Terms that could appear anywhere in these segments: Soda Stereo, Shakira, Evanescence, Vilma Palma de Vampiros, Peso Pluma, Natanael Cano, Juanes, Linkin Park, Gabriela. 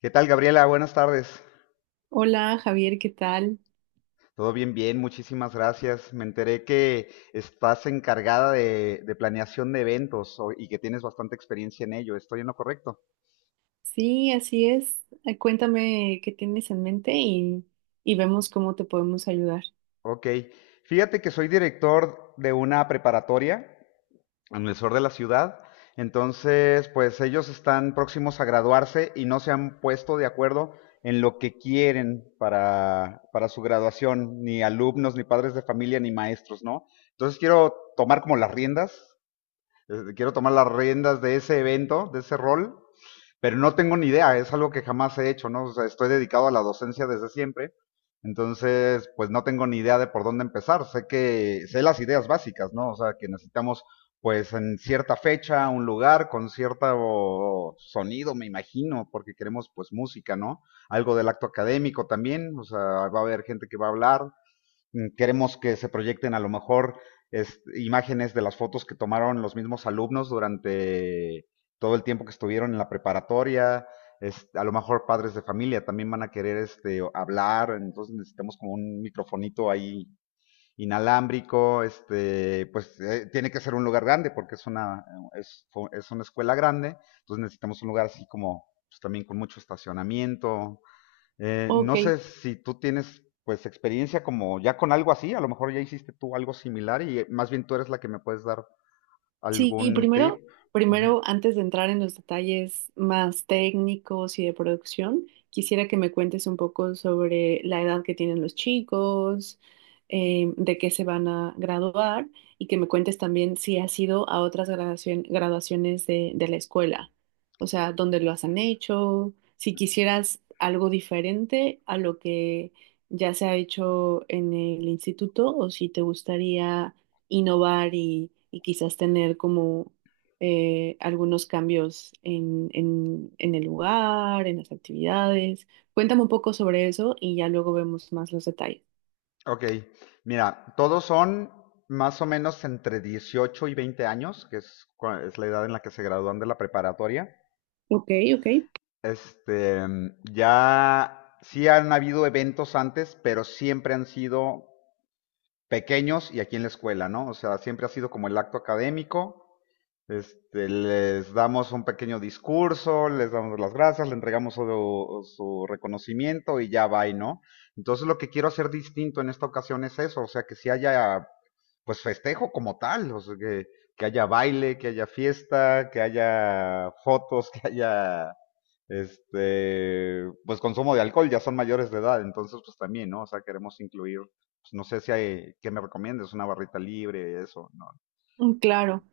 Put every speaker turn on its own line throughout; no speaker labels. ¿Qué tal, Gabriela? Buenas tardes.
Hola Javier, ¿qué tal?
Todo bien, bien, muchísimas gracias. Me enteré que estás encargada de planeación de eventos y que tienes bastante experiencia en ello. ¿Estoy en lo correcto?
Sí, así es. Cuéntame qué tienes en mente y vemos cómo te podemos ayudar.
Ok. Fíjate que soy director de una preparatoria en el sur de la ciudad. Entonces, pues ellos están próximos a graduarse y no se han puesto de acuerdo en lo que quieren para su graduación, ni alumnos, ni padres de familia, ni maestros, ¿no? Entonces quiero tomar como las riendas. Este, quiero tomar las riendas de ese evento, de ese rol, pero no tengo ni idea, es algo que jamás he hecho, ¿no? O sea, estoy dedicado a la docencia desde siempre, entonces, pues no tengo ni idea de por dónde empezar, sé las ideas básicas, ¿no? O sea, que necesitamos, pues, en cierta fecha, un lugar, con cierto sonido, me imagino, porque queremos, pues, música, ¿no? Algo del acto académico también, o sea, va a haber gente que va a hablar, queremos que se proyecten a lo mejor imágenes de las fotos que tomaron los mismos alumnos durante todo el tiempo que estuvieron en la preparatoria. A lo mejor padres de familia también van a querer este, hablar, entonces necesitamos como un microfonito ahí inalámbrico, este, pues tiene que ser un lugar grande porque es una escuela grande, entonces necesitamos un lugar así como pues, también con mucho estacionamiento,
Ok.
no sé si tú tienes pues experiencia como ya con algo así, a lo mejor ya hiciste tú algo similar y más bien tú eres la que me puedes dar
Sí, y
algún
primero,
tip. Ujú.
primero, antes de entrar en los detalles más técnicos y de producción, quisiera que me cuentes un poco sobre la edad que tienen los chicos, de qué se van a graduar y que me cuentes también si has ido a otras graduaciones de la escuela, o sea, dónde lo han hecho, si quisieras algo diferente a lo que ya se ha hecho en el instituto o si te gustaría innovar y quizás tener como algunos cambios en el lugar, en las actividades. Cuéntame un poco sobre eso y ya luego vemos más los detalles.
Ok, mira, todos son más o menos entre 18 y 20 años, que es, es la edad en la que se gradúan de la preparatoria.
Ok, ok.
Este, ya sí han habido eventos antes, pero siempre han sido pequeños y aquí en la escuela, ¿no? O sea, siempre ha sido como el acto académico. Este, les damos un pequeño discurso, les damos las gracias, le entregamos su reconocimiento y ya va, ¿no? Entonces lo que quiero hacer distinto en esta ocasión es eso, o sea, que si haya pues festejo como tal, o sea, que haya baile, que haya fiesta, que haya fotos, que haya este pues consumo de alcohol, ya son mayores de edad, entonces pues también, ¿no? O sea, queremos incluir pues, no sé si hay, ¿qué me recomiendas? ¿Una barrita libre? Eso, no.
Mm, claro.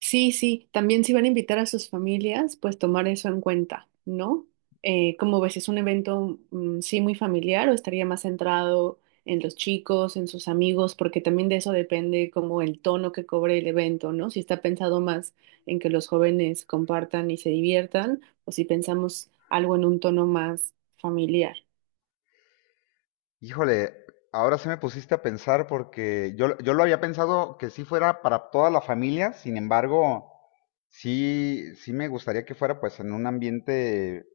Sí, sí, también si van a invitar a sus familias, pues tomar eso en cuenta, ¿no? Como ves, es un evento, mm, sí, muy familiar o estaría más centrado en los chicos, en sus amigos, porque también de eso depende como el tono que cobre el evento, ¿no? Si está pensado más en que los jóvenes compartan y se diviertan, o si pensamos algo en un tono más familiar.
Híjole, ahora sí me pusiste a pensar porque yo lo había pensado que sí fuera para toda la familia, sin embargo, sí, sí me gustaría que fuera pues en un ambiente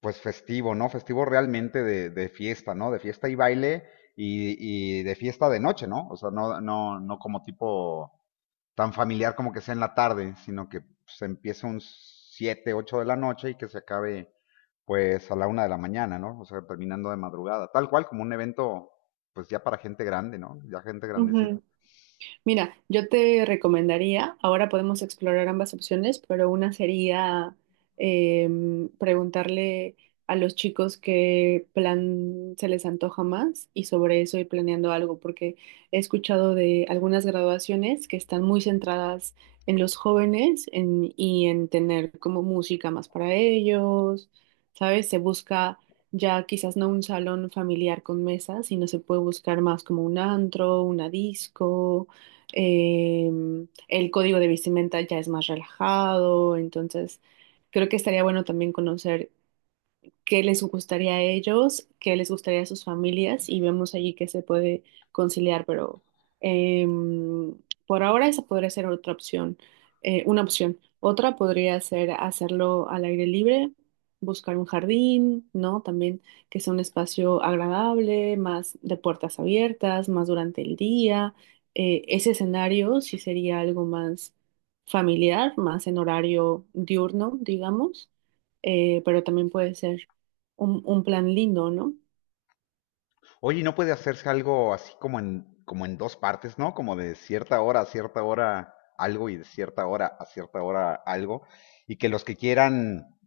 pues festivo, ¿no? Festivo realmente de fiesta, ¿no? De fiesta y baile y de fiesta de noche, ¿no? O sea, no como tipo tan familiar como que sea en la tarde, sino que se empiece un 7, 8 de la noche y que se acabe pues a la una de la mañana, ¿no? O sea, terminando de madrugada, tal cual como un evento pues ya para gente grande, ¿no? Ya gente grandecita.
Mira, yo te recomendaría, ahora podemos explorar ambas opciones, pero una sería preguntarle a los chicos qué plan se les antoja más y sobre eso ir planeando algo, porque he escuchado de algunas graduaciones que están muy centradas en los jóvenes y en tener como música más para ellos, ¿sabes? Se busca ya quizás no un salón familiar con mesas, sino se puede buscar más como un antro, una disco, eh, el código de vestimenta ya es más relajado, entonces creo que estaría bueno también conocer qué les gustaría a ellos, qué les gustaría a sus familias y vemos allí qué se puede conciliar, pero em, por ahora esa podría ser otra opción, una opción. Otra podría ser hacerlo al aire libre, buscar un jardín, ¿no? También que sea un espacio agradable, más de puertas abiertas, más durante el día. Ese escenario sí sería algo más familiar, más en horario diurno, digamos, pero también puede ser un plan lindo, ¿no?
Oye, ¿y no puede hacerse algo así como en dos partes, ¿no? Como de cierta hora a cierta hora algo y de cierta hora a cierta hora algo. Y que los que quieran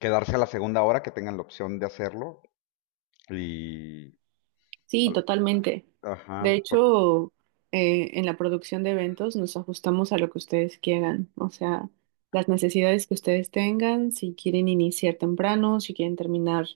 quedarse a la segunda hora, que tengan la opción de hacerlo. Y...
Sí,
al-
totalmente. De
Ajá.
hecho, en la producción de eventos nos ajustamos a lo que ustedes quieran, o sea, las necesidades que ustedes tengan, si quieren iniciar temprano, si quieren terminar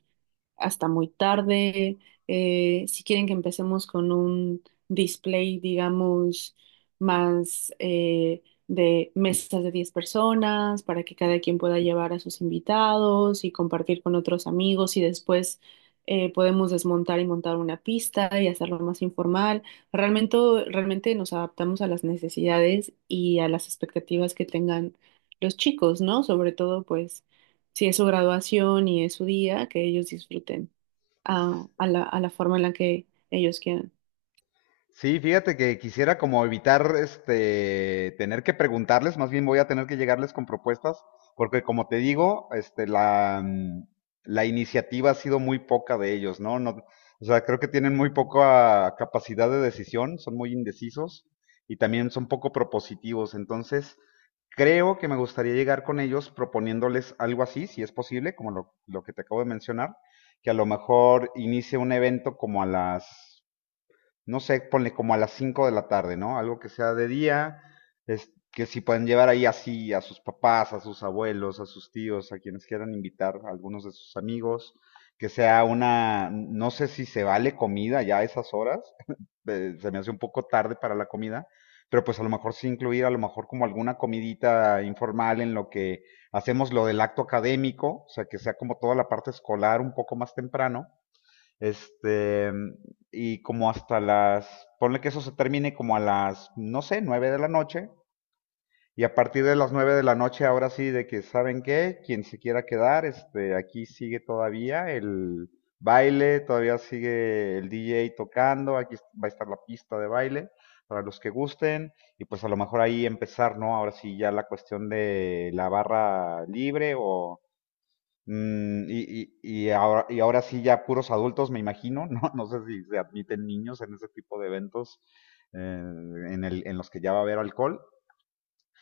hasta muy tarde. Si quieren que empecemos con un display, digamos, más de mesas de 10 personas para que cada quien pueda llevar a sus invitados y compartir con otros amigos y después podemos desmontar y montar una pista y hacerlo más informal. Realmente, realmente, nos adaptamos a las necesidades y a las expectativas que tengan los chicos, ¿no? Sobre todo, pues, si es su graduación y es su día, que ellos disfruten a la forma en la que ellos quieran.
Sí, fíjate que quisiera como evitar este tener que preguntarles, más bien voy a tener que llegarles con propuestas, porque como te digo, la iniciativa ha sido muy poca de ellos, ¿no? No, o sea, creo que tienen muy poca capacidad de decisión, son muy indecisos y también son poco propositivos, entonces creo que me gustaría llegar con ellos proponiéndoles algo así, si es posible, lo que te acabo de mencionar, que a lo mejor inicie un evento como a las, no sé, ponle como a las 5 de la tarde, ¿no? Algo que sea de día, es que si pueden llevar ahí así a sus papás, a sus abuelos, a sus tíos, a quienes quieran invitar, a algunos de sus amigos, no sé si se vale comida ya a esas horas, se me hace un poco tarde para la comida, pero pues a lo mejor sí incluir a lo mejor como alguna comidita informal en lo que hacemos lo del acto académico, o sea, que sea como toda la parte escolar un poco más temprano este, y como hasta las, ponle que eso se termine como a las, no sé, 9 de la noche. Y a partir de las 9 de la noche, ahora sí, de que saben qué, quien se quiera quedar, este, aquí sigue todavía el baile, todavía sigue el DJ tocando, aquí va a estar la pista de baile para los que gusten y pues a lo mejor ahí empezar, ¿no? Ahora sí ya la cuestión de la barra libre o y ahora sí ya puros adultos, me imagino, ¿no? No sé si se admiten niños en ese tipo de eventos en los que ya va a haber alcohol.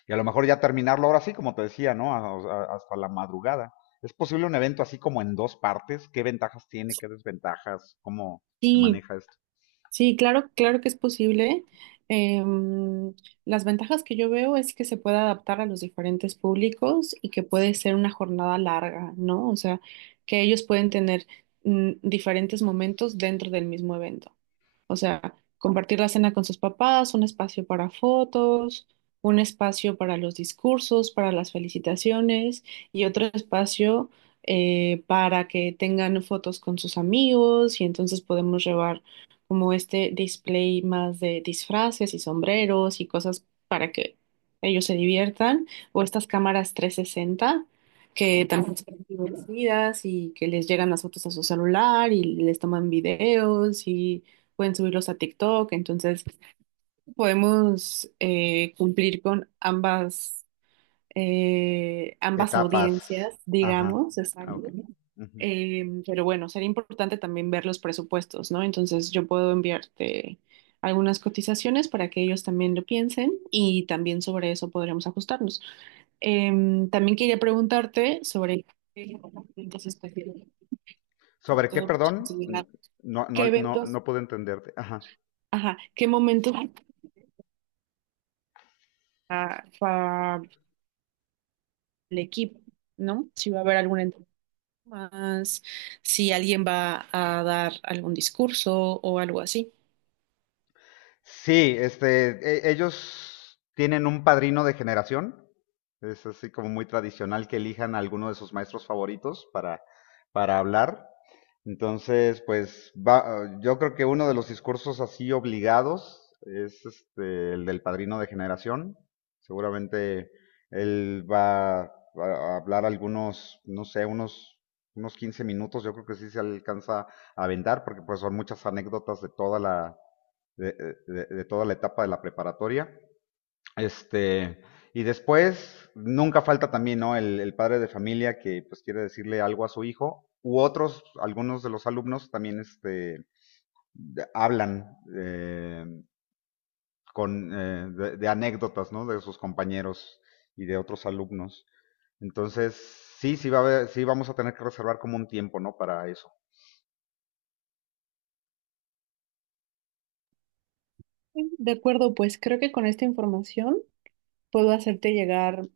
Y a lo mejor ya terminarlo ahora sí, como te decía, ¿no? Hasta la madrugada. ¿Es posible un evento así como en dos partes? ¿Qué ventajas tiene? ¿Qué desventajas? ¿Cómo se
Sí,
maneja esto?
sí, claro, claro que es posible. Em, las ventajas que yo veo es que se puede adaptar a los diferentes públicos y que puede ser una jornada larga, ¿no? O sea, que ellos pueden tener, mm, diferentes momentos dentro del mismo evento. O sea, compartir la cena con sus papás, un espacio para fotos, un espacio para los discursos, para las felicitaciones y otro espacio, para que tengan fotos con sus amigos y entonces podemos llevar como este display más de disfraces y sombreros y cosas para que ellos se diviertan o estas cámaras 360 que también son divertidas y que les llegan las fotos a su celular y les toman videos y pueden subirlos a TikTok, entonces podemos, cumplir con ambas
Etapas.
audiencias,
Ajá.
digamos,
Ah, ok.
exacto.
Ujú.
Pero bueno, sería importante también ver los presupuestos, ¿no? Entonces yo puedo enviarte algunas cotizaciones para que ellos también lo piensen y también sobre eso podremos ajustarnos. También quería preguntarte sobre qué eventos especiales, sobre
¿Sobre qué,
todo para
perdón?
llegar,
No, no,
qué
no,
eventos,
no pude entenderte. Ajá.
ajá, qué momentos para el equipo, ¿no? Si va a haber alguna entrevista más, si alguien va a dar algún discurso o algo así.
Sí, este, ellos tienen un padrino de generación. Es así como muy tradicional que elijan a alguno de sus maestros favoritos para hablar. Entonces, pues va, yo creo que uno de los discursos así obligados es este, el del padrino de generación. Seguramente él va a hablar algunos, no sé, unos 15 minutos. Yo creo que sí se alcanza a aventar porque pues son muchas anécdotas de toda la de toda la etapa de la preparatoria. Este, y después, nunca falta también, ¿no? El padre de familia que pues quiere decirle algo a su hijo, u otros, algunos de los alumnos también este, hablan de anécdotas, ¿no? De sus compañeros y de otros alumnos. Entonces, sí, sí vamos a tener que reservar como un tiempo, ¿no? Para eso.
De acuerdo, pues creo que con esta información puedo hacerte llegar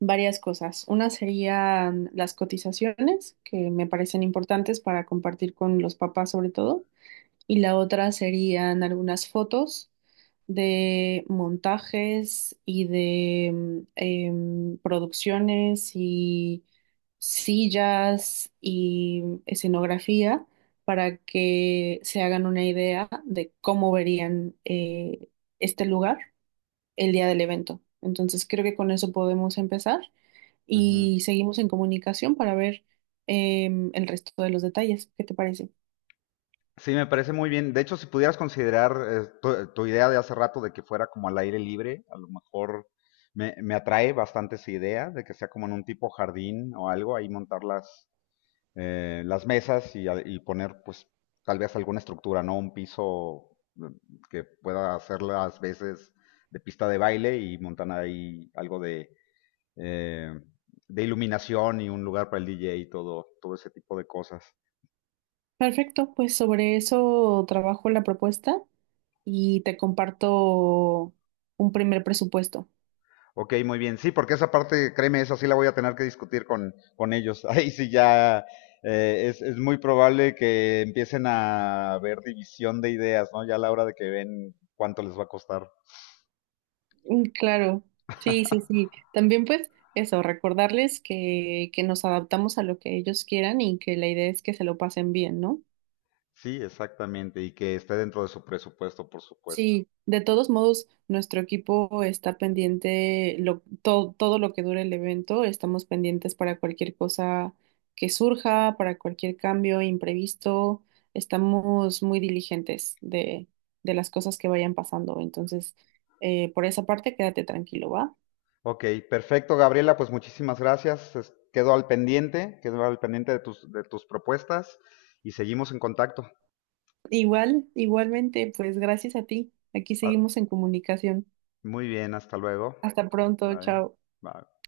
varias cosas. Una serían las cotizaciones, que me parecen importantes para compartir con los papás sobre todo, y la otra serían algunas fotos de montajes y de producciones y sillas y escenografía para que se hagan una idea de cómo verían, este lugar el día del evento. Entonces creo que con eso podemos empezar
Ujú.
y seguimos en comunicación para ver el resto de los detalles. ¿Qué te parece?
Sí, me parece muy bien. De hecho, si pudieras considerar tu idea de hace rato de que fuera como al aire libre, a lo mejor me atrae bastante esa idea de que sea como en un tipo jardín o algo, ahí montar las mesas y poner pues tal vez alguna estructura, ¿no? Un piso que pueda hacer las veces de pista de baile y montar ahí algo eh, de iluminación y un lugar para el DJ y todo, todo ese tipo de cosas.
Perfecto, pues sobre eso trabajo la propuesta y te comparto un primer presupuesto.
Ok, muy bien. Sí, porque esa parte, créeme, esa sí la voy a tener que discutir con ellos. Ahí sí ya es muy probable que empiecen a ver división de ideas, ¿no? Ya a la hora de que ven cuánto les va a costar.
Mm, claro, sí, sí, sí. También pues eso, recordarles que nos adaptamos a lo que ellos quieran y que la idea es que se lo pasen bien, ¿no?
Sí, exactamente, y que esté dentro de su presupuesto, por supuesto.
Sí, de todos modos, nuestro equipo está pendiente, lo, todo lo que dure el evento, estamos pendientes para cualquier cosa que surja, para cualquier cambio imprevisto, estamos muy diligentes de las cosas que vayan pasando. Entonces, por esa parte, quédate tranquilo, ¿va?
Ok, perfecto, Gabriela, pues muchísimas gracias. Quedo al pendiente de tus propuestas y seguimos en contacto.
Igual, igualmente, pues gracias a ti. Aquí
Ah,
seguimos en comunicación.
muy bien, hasta luego.
Hasta pronto,
Bye.
chao.
Bye.